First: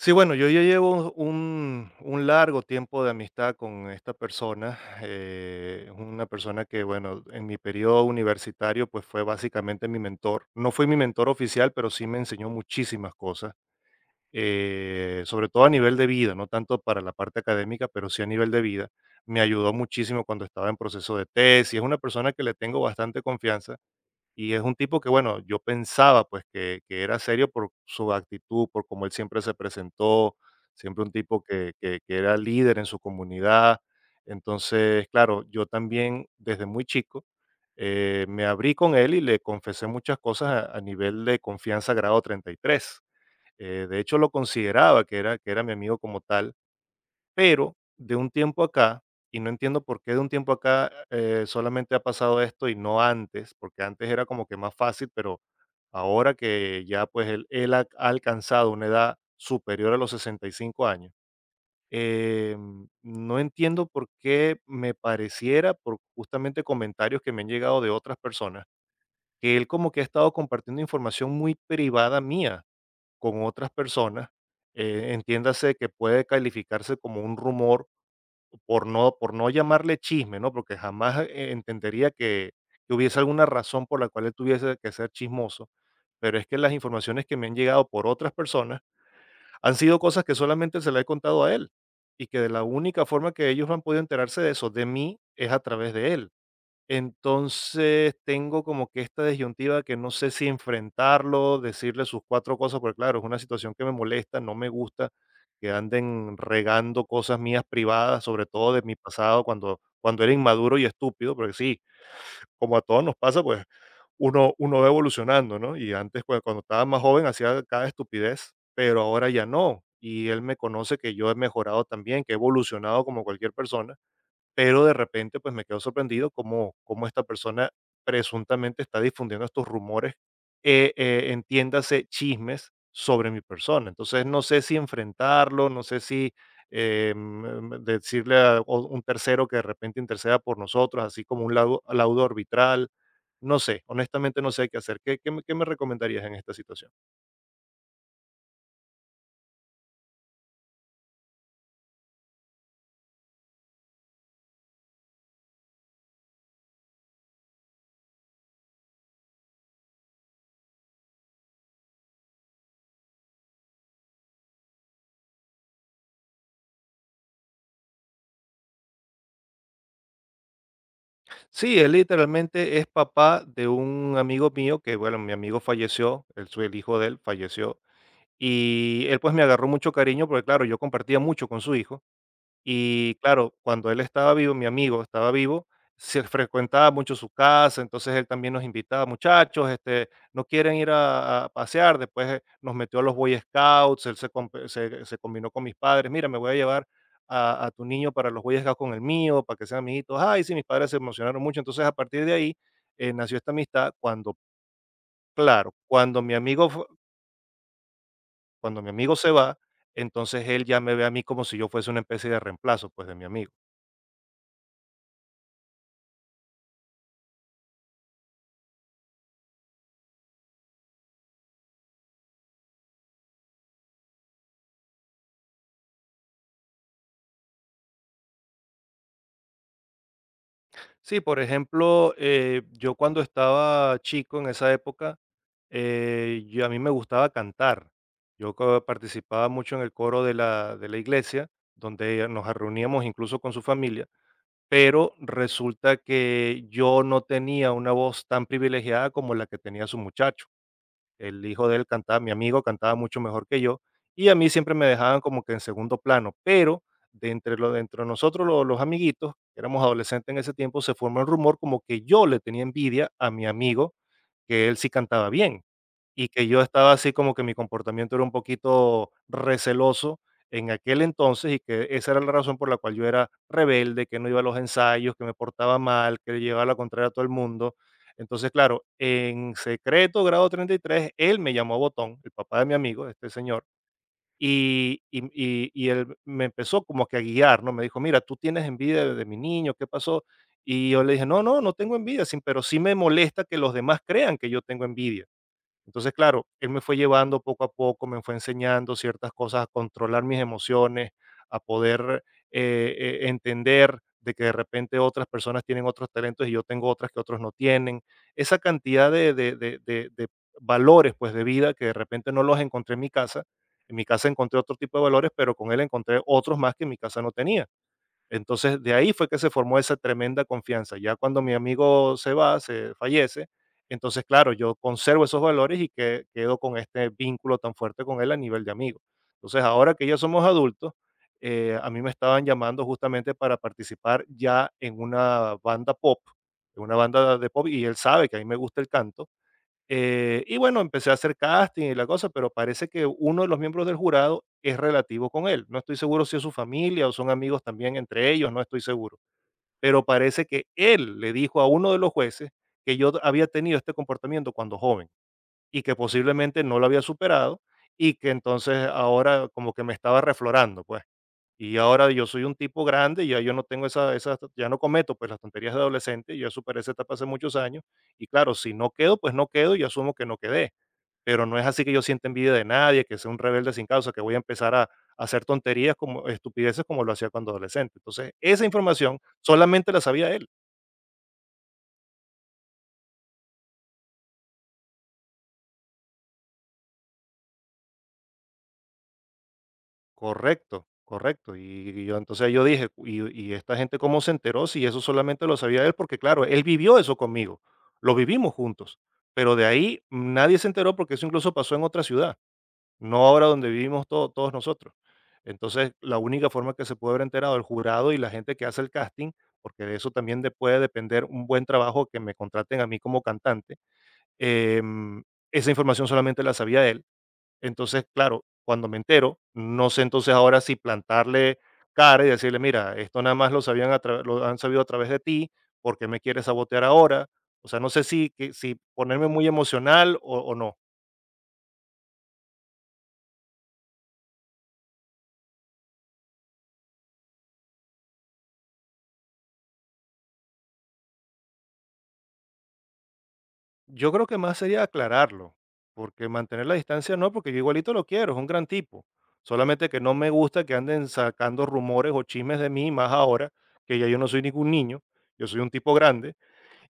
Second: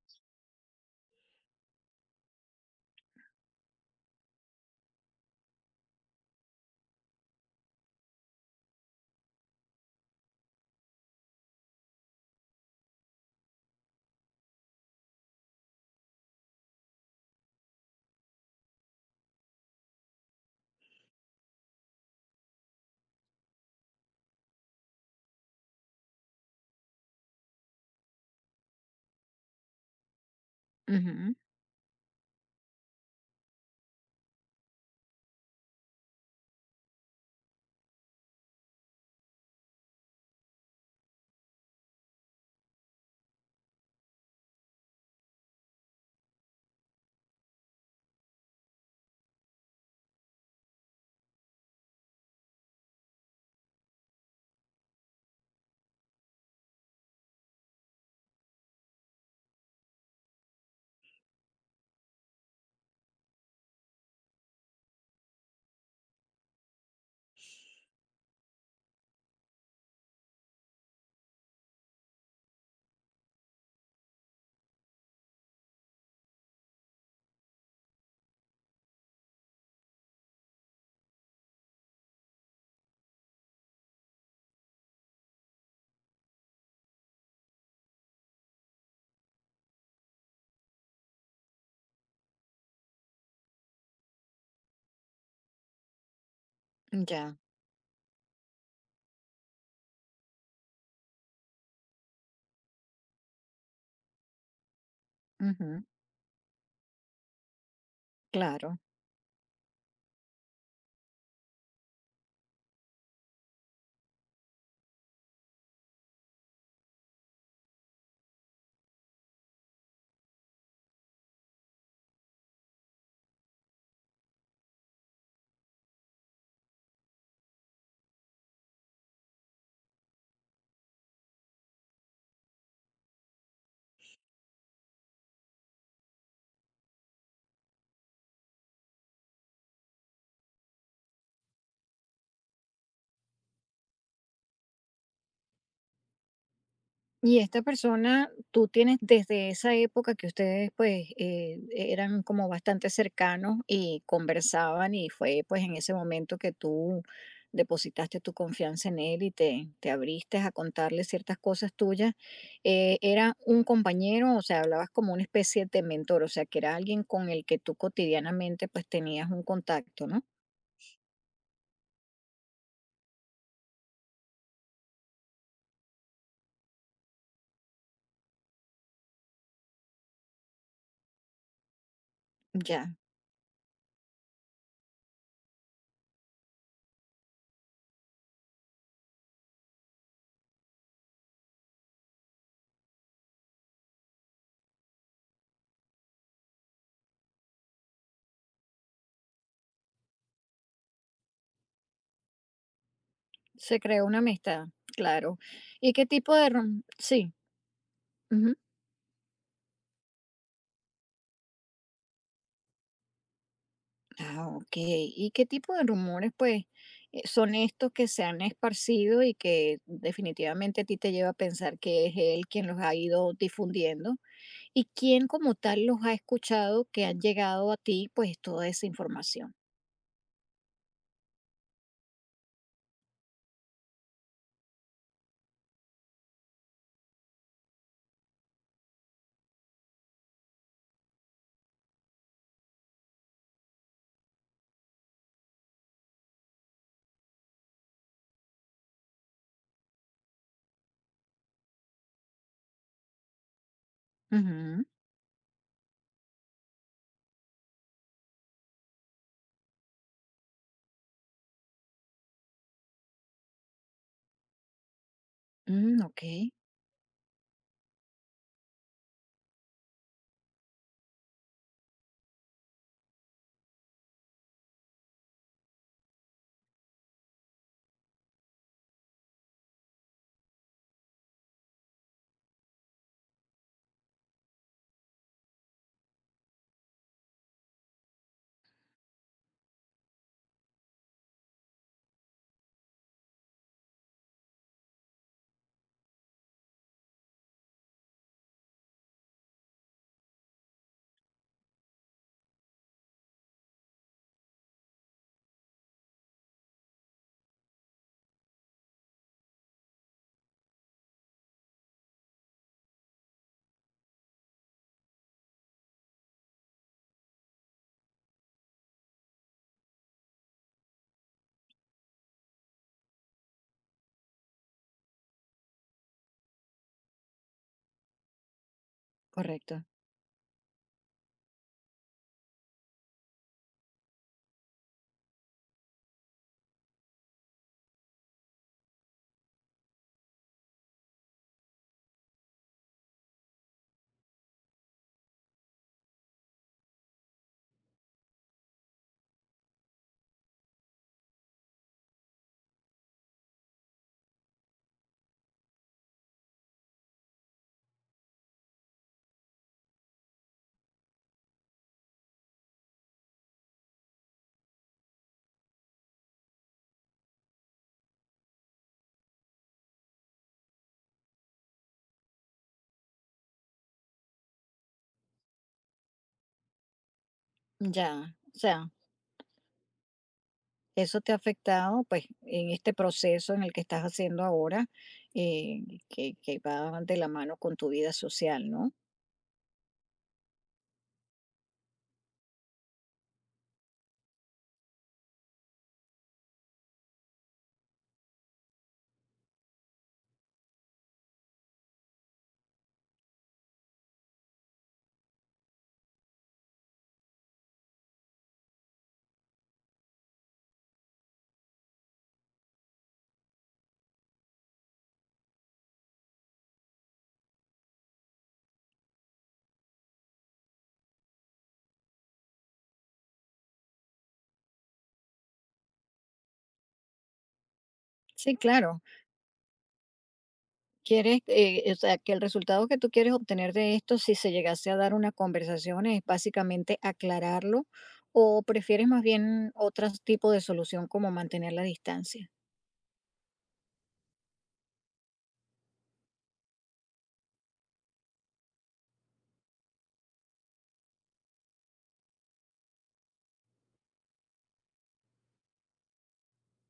Sí, bueno, yo ya llevo un largo tiempo de amistad con esta persona, una persona que, bueno, en mi periodo universitario, pues fue básicamente mi mentor. No fue mi mentor oficial, pero sí me enseñó muchísimas cosas, sobre todo a nivel de vida, no tanto para la parte académica, pero sí a nivel de vida. Me ayudó muchísimo cuando estaba en proceso de tesis. Es una persona que le tengo bastante confianza y es un tipo que, bueno, yo pensaba pues que era serio por su actitud, por cómo él siempre se presentó, siempre un Ujú, tipo que era líder en su comunidad. Entonces, claro, yo también desde muy chico me abrí con él y le confesé muchas cosas a nivel de confianza grado 33. De hecho, lo consideraba que era mi amigo como tal, pero de un tiempo acá, y no entiendo por qué de un tiempo acá, solamente ha pasado esto y no antes, porque antes era como que más fácil, pero ahora que ya pues él ha alcanzado una edad superior a los 65 años. eh, no entiendo por qué me pareciera, por justamente comentarios que me han llegado de otras personas, que él como que ha estado compartiendo información muy privada mía con otras personas. Entiéndase que puede calificarse como un rumor por no llamarle chisme, ¿no? Porque jamás, entendería que hubiese alguna razón por la cual él tuviese que ser chismoso, pero es que las informaciones que me han llegado por otras personas han sido cosas que solamente se la he contado a él, y que de la única forma que ellos han podido enterarse de eso, de mí, es a través de él. ya, Entonces, tengo como que esta disyuntiva, que no sé si enfrentarlo, decirle sus 4 cosas, porque claro, es una situación que me molesta, no me gusta que ujú, anden regando cosas mías privadas, sobre todo claro. de mi pasado, cuando era inmaduro y estúpido, porque sí, como a todos nos pasa, pues uno va evolucionando, ¿no? Y antes, pues, cuando estaba más joven hacía cada estupidez, pero ahora ya no. Y él me conoce, que yo he mejorado también, que he evolucionado como cualquier persona, pero de repente pues me quedo sorprendido cómo esta persona presuntamente está difundiendo estos rumores, entiéndase chismes sobre mi persona. Entonces no sé si enfrentarlo, no sé si decirle a un tercero que de repente interceda por nosotros, así como un laudo, laudo arbitral. No sé, honestamente no sé qué hacer. ¿Qué me recomendarías en esta situación? Y esta persona, tú tienes desde esa época que ustedes pues eran como bastante cercanos y conversaban, y fue pues en ese momento que tú depositaste tu confianza en él y te abriste a contarle ciertas cosas tuyas. ¿Era un compañero? O sea, hablabas como una especie de mentor, o sea, ¿que era alguien con el que tú cotidianamente pues tenías un contacto, no? Sí, él literalmente es papá de un amigo mío que, bueno, mi amigo falleció, él, el hijo de él falleció. Y él, pues, me agarró mucho cariño porque, claro, yo compartía mucho con su hijo. Ya. Y claro, cuando él estaba vivo, mi amigo estaba vivo, se frecuentaba mucho su casa, entonces él también nos invitaba: "Muchachos, este, ¿no quieren ir a pasear?". Después, nos metió a los Boy Scouts, él se comp se se combinó con mis padres: "Mira, me voy a llevar a tu niño para los Boy Scouts con el mío, para que sean amiguitos". Ay, sí, mis padres se emocionaron mucho. Entonces, a partir de ahí, nació esta Se amistad creó una cuando, amistad, claro. claro, ¿Y qué tipo de rum? Sí. Ujú. cuando mi amigo se va, entonces él ya me ve a mí como si yo fuese una especie de reemplazo, pues, de mi amigo. Ah, okey. ¿Y qué tipo de rumores, pues, son estos que se han esparcido y que definitivamente a ti te lleva a pensar que es él quien los ha ido difundiendo? ¿Y quién como tal los ha escuchado que han llegado a ti, pues, toda esa información? Sí, por ejemplo, yo cuando estaba chico en esa época, yo a mí me gustaba cantar. Yo participaba mucho en el coro de la iglesia, donde nos reuníamos incluso con su familia, pero resulta que yo no tenía una voz tan privilegiada como la que tenía su muchacho. El hijo de él cantaba, mi amigo cantaba mucho mejor que yo, y a mí siempre Ujú. me dejaban como que en segundo plano, pero de entre lo, de entre nosotros, lo los amiguitos, que éramos adolescentes en ese tiempo, se formó el rumor como que yo le tenía envidia a mi amigo, que él sí cantaba bien, Mm, y que okey, yo estaba así como que mi comportamiento era un poquito receloso en aquel entonces, y que esa era la razón por la cual yo era rebelde, que no iba a los ensayos, que me portaba mal, que le llevaba la contraria a todo el mundo. Entonces, claro, en secreto, grado 33, él me llamó Botón, el papá de mi amigo, este señor, y, y él me empezó como que a guiar, ¿no? Me dijo, mira, tú tienes envidia de mi niño, ¿qué pasó? Y yo le dije, no, no, no tengo envidia, sí, pero sí me molesta que los demás crean que yo tengo envidia. Entonces, claro, él me fue llevando poco a poco, me fue enseñando ciertas cosas, a controlar mis emociones, a poder eh, entender de que de repente otras personas tienen otros talentos y yo tengo otras que otros no tienen. Esa cantidad de, de valores, pues, de vida que de repente no los encontré en mi casa. En mi casa encontré otro tipo de valores, pero con él encontré otros más que en mi casa no tenía. Entonces, de ahí fue que se formó esa tremenda confianza. Ya cuando mi amigo se va, se fallece, entonces, claro, yo conservo esos valores y que quedo con este vínculo tan fuerte con él a nivel de amigo. Entonces, correcto. ahora que ya somos adultos, a mí me estaban llamando justamente para participar ya en una banda pop, en una banda de pop, y él sabe que a mí me gusta el canto. Y bueno, empecé a hacer casting y la cosa, pero parece que uno de los miembros del jurado es relativo con él. No estoy seguro si es su familia o son amigos también entre ellos, no estoy seguro. Pero parece que él le dijo a uno de los jueces que yo había tenido este comportamiento cuando joven y que posiblemente no lo había superado y que entonces ahora como que me estaba reflorando, pues. Y ahora yo soy un tipo grande, ya yo no tengo esa, ya no cometo pues las tonterías de adolescente, yo superé esa etapa hace muchos años y claro, si no quedo, pues no quedo y asumo que no quedé, pero no es así que yo sienta envidia de nadie, que sea un rebelde sin causa, que voy a empezar a hacer tonterías como estupideces como lo hacía cuando adolescente. Entonces, Ya, o esa sea, información solamente la sabía él. eso te ha afectado, pues, en este proceso en el que estás haciendo ahora, eh, que va de la mano con tu vida social, ¿no? Correcto, correcto. Y, yo dije, y esta gente cómo se enteró si eso solamente lo sabía él, porque claro, él vivió eso conmigo, lo vivimos juntos, pero de ahí nadie se enteró porque eso incluso pasó en otra ciudad, no ahora donde vivimos todos nosotros. Entonces, la única forma que se puede haber enterado el jurado y la gente que hace el casting, porque de eso también puede depender un buen trabajo que me contraten a mí como cantante, em, esa información solamente la sabía él. Entonces, claro, cuando me entero, no sé entonces ahora si plantarle cara y decirle, mira, esto nada más lo, sabían a lo han sabido a través de ti, ¿por qué me quieres sabotear ahora? O sea, no sé si, Sí, si claro. ponerme muy emocional o no. Quieres, o sea, que el resultado que tú quieres obtener de esto, si se llegase a dar una conversación, es básicamente aclararlo, o prefieres más bien otro tipo de solución como mantener la distancia. Yo creo que más sería aclararlo, porque mantener la distancia no, porque yo igualito lo quiero, es un gran tipo. Solamente que no me gusta que anden sacando rumores o chismes de mí, más ahora que ya yo no soy ningún niño, yo soy un tipo grande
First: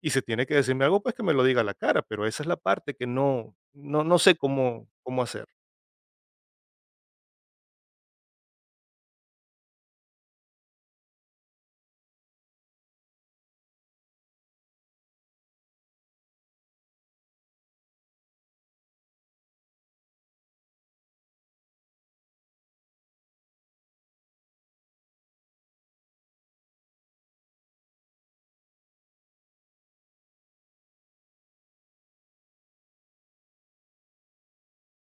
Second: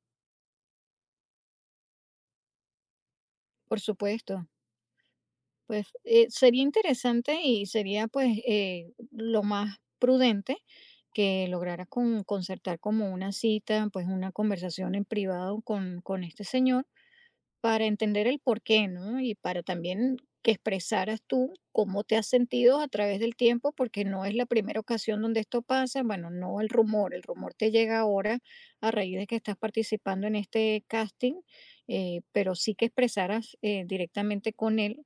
y si tiene que decirme algo, pues que me lo diga a la cara, pero esa es la parte que no, Por no, no sé supuesto. cómo hacer. Pues sería interesante y sería pues lo más prudente que lograra concertar como una cita, pues una conversación en privado con este señor para entender el por qué, ¿no? Y para también que expresaras tú cómo te has sentido a través del tiempo, porque no es la primera ocasión donde esto pasa, bueno, no el rumor, el rumor te llega ahora a raíz de que estás participando en este casting, pero sí que expresaras directamente con él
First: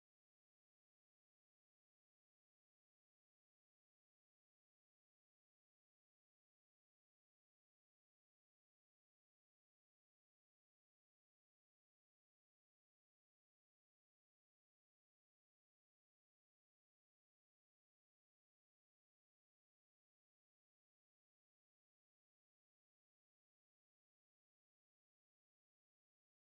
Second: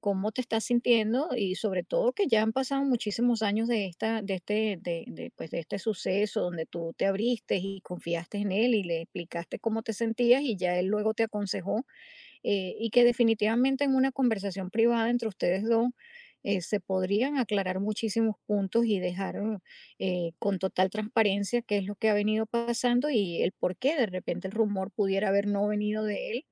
cómo te estás sintiendo, y sobre todo que ya han pasado muchísimos años de esta, de este, de, pues de este suceso donde tú te abriste y confiaste en él y le explicaste cómo te sentías y ya él luego te aconsejó. Y que definitivamente en una conversación privada entre ustedes dos, se podrían aclarar muchísimos puntos y dejar, con total transparencia, qué es lo que ha venido pasando, y el por qué de repente el rumor pudiera haber no venido de él,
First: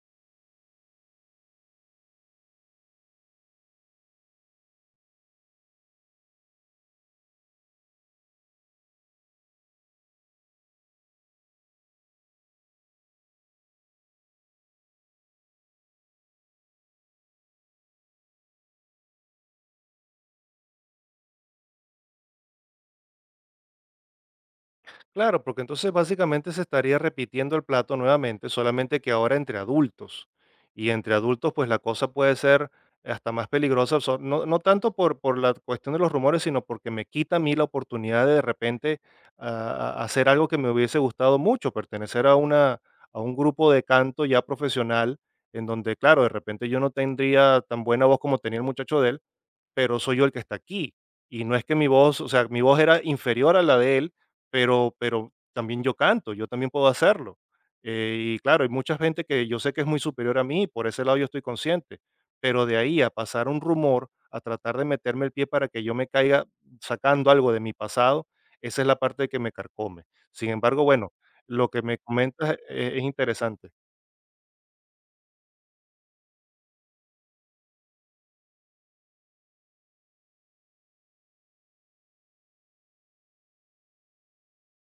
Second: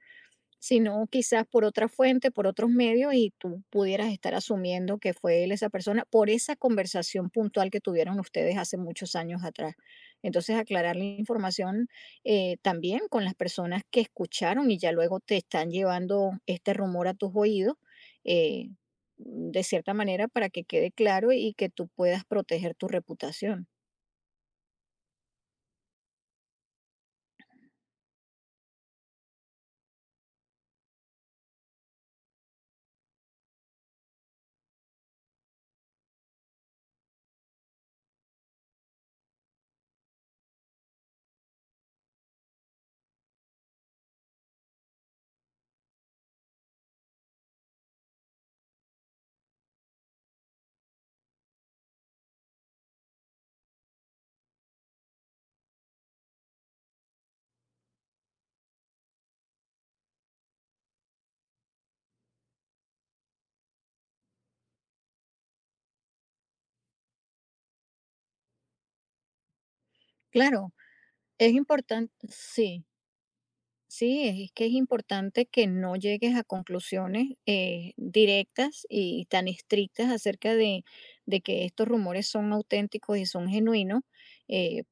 sino quizás por otra fuente, por otros medios, y tú pudieras estar asumiendo que fue él esa persona por esa conversación puntual que tuvieron ustedes hace muchos años atrás. Entonces, aclarar la información, también con las personas que escucharon y ya luego te están llevando este rumor a tus oídos, eh, de cierta manera, para que quede claro y que tú puedas proteger tu reputación. Claro, porque entonces básicamente se estaría repitiendo el plato nuevamente, solamente que ahora entre adultos. Y entre adultos, pues la cosa puede ser hasta más peligrosa, no, no tanto por la cuestión de los rumores, sino porque me quita a mí la oportunidad de repente hacer algo que me hubiese gustado mucho, pertenecer a, una, a un grupo de canto ya profesional, en donde, claro, de repente yo no tendría tan buena voz como tenía el muchacho de él, pero soy yo el que está aquí. Y no es que mi voz, o sea, mi voz era inferior a la de él, pero también yo canto, yo también puedo hacerlo. Y claro, hay mucha gente que yo sé que es muy superior a mí, y por ese lado yo estoy consciente, pero de ahí a pasar un rumor, a tratar de meterme el pie para que yo me caiga sacando algo de mi pasado, esa es la parte que me carcome. Sin Claro, embargo, bueno, es lo que me importante, comentas sí. Es interesante. Sí, es que es importante que no llegues a conclusiones directas y tan estrictas acerca de que estos rumores son auténticos y son genuinos. eh,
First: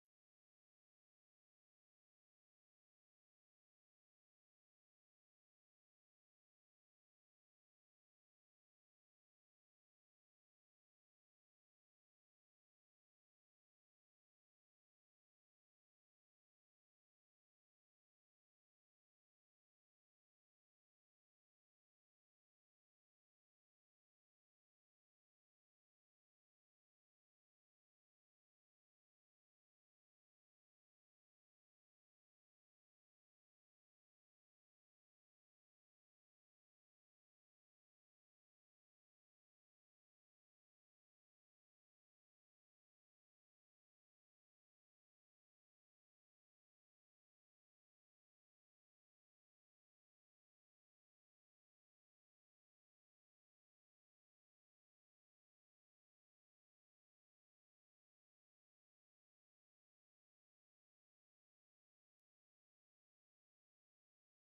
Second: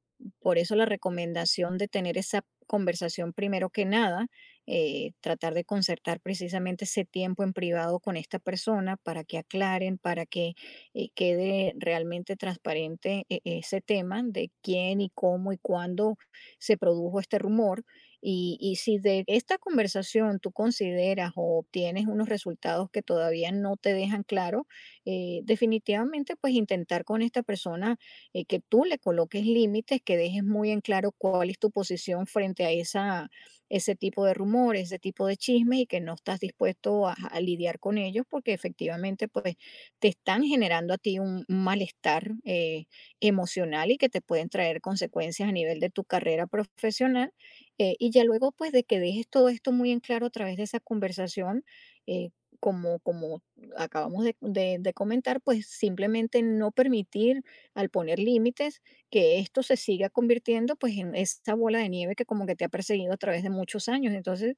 por eso la recomendación de tener esa conversación primero que nada. Tratar de concertar precisamente ese tiempo en privado con esta persona para que aclaren, para que quede realmente transparente ese tema de quién y cómo y cuándo se produjo este rumor. Y, y si de esta conversación tú consideras o obtienes unos resultados que todavía no te dejan claro, definitivamente pues intentar con esta persona que tú le coloques límites, que dejes muy en claro cuál es tu posición frente a esa, ese tipo de rumores, ese tipo de chismes, y que no estás dispuesto a lidiar con ellos porque efectivamente pues te están generando a ti un malestar emocional, y que te pueden traer consecuencias a nivel de tu carrera profesional. Y ya luego, pues, de que dejes todo esto muy en claro a través de esa conversación, eh, como de comentar, pues simplemente no permitir, al poner límites, que esto se siga convirtiendo pues en esa bola de nieve que como que te ha perseguido a través de muchos años. Entonces,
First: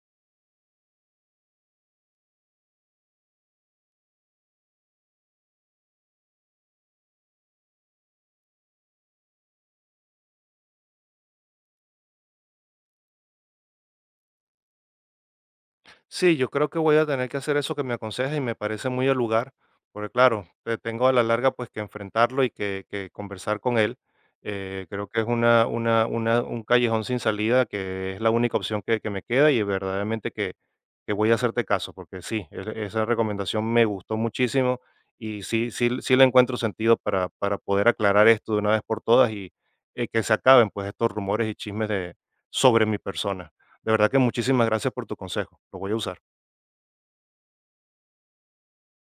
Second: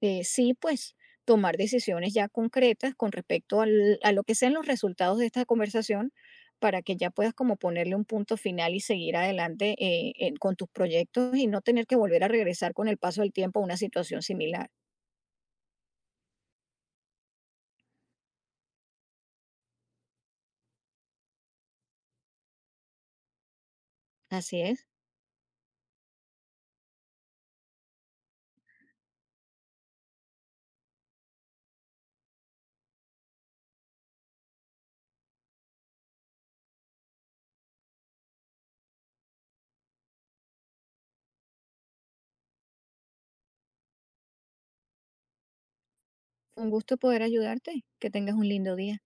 sí, pues tomar decisiones ya concretas con respecto al- a lo que sean los resultados de esta conversación, para que ya puedas como ponerle un punto final y seguir adelante con tus proyectos, y no tener que volver a regresar con el paso del tiempo a una situación similar. Sí, yo creo que voy a tener que hacer eso que me aconsejas y me parece muy al lugar, porque claro, tengo a la larga pues que enfrentarlo y que conversar con él. Así es, Creo que es una, un callejón sin salida, que es la única opción que me queda y verdaderamente que voy a hacerte caso, porque sí, esa recomendación me gustó muchísimo y sí, sí, sí le encuentro sentido para poder aclarar esto de una vez por todas y que se acaben pues estos rumores y chismes de, sobre mi persona. De verdad que muchísimas gracias por tu consejo, lo voy a usar. un gusto poder ayudarte. Que tengas un lindo día.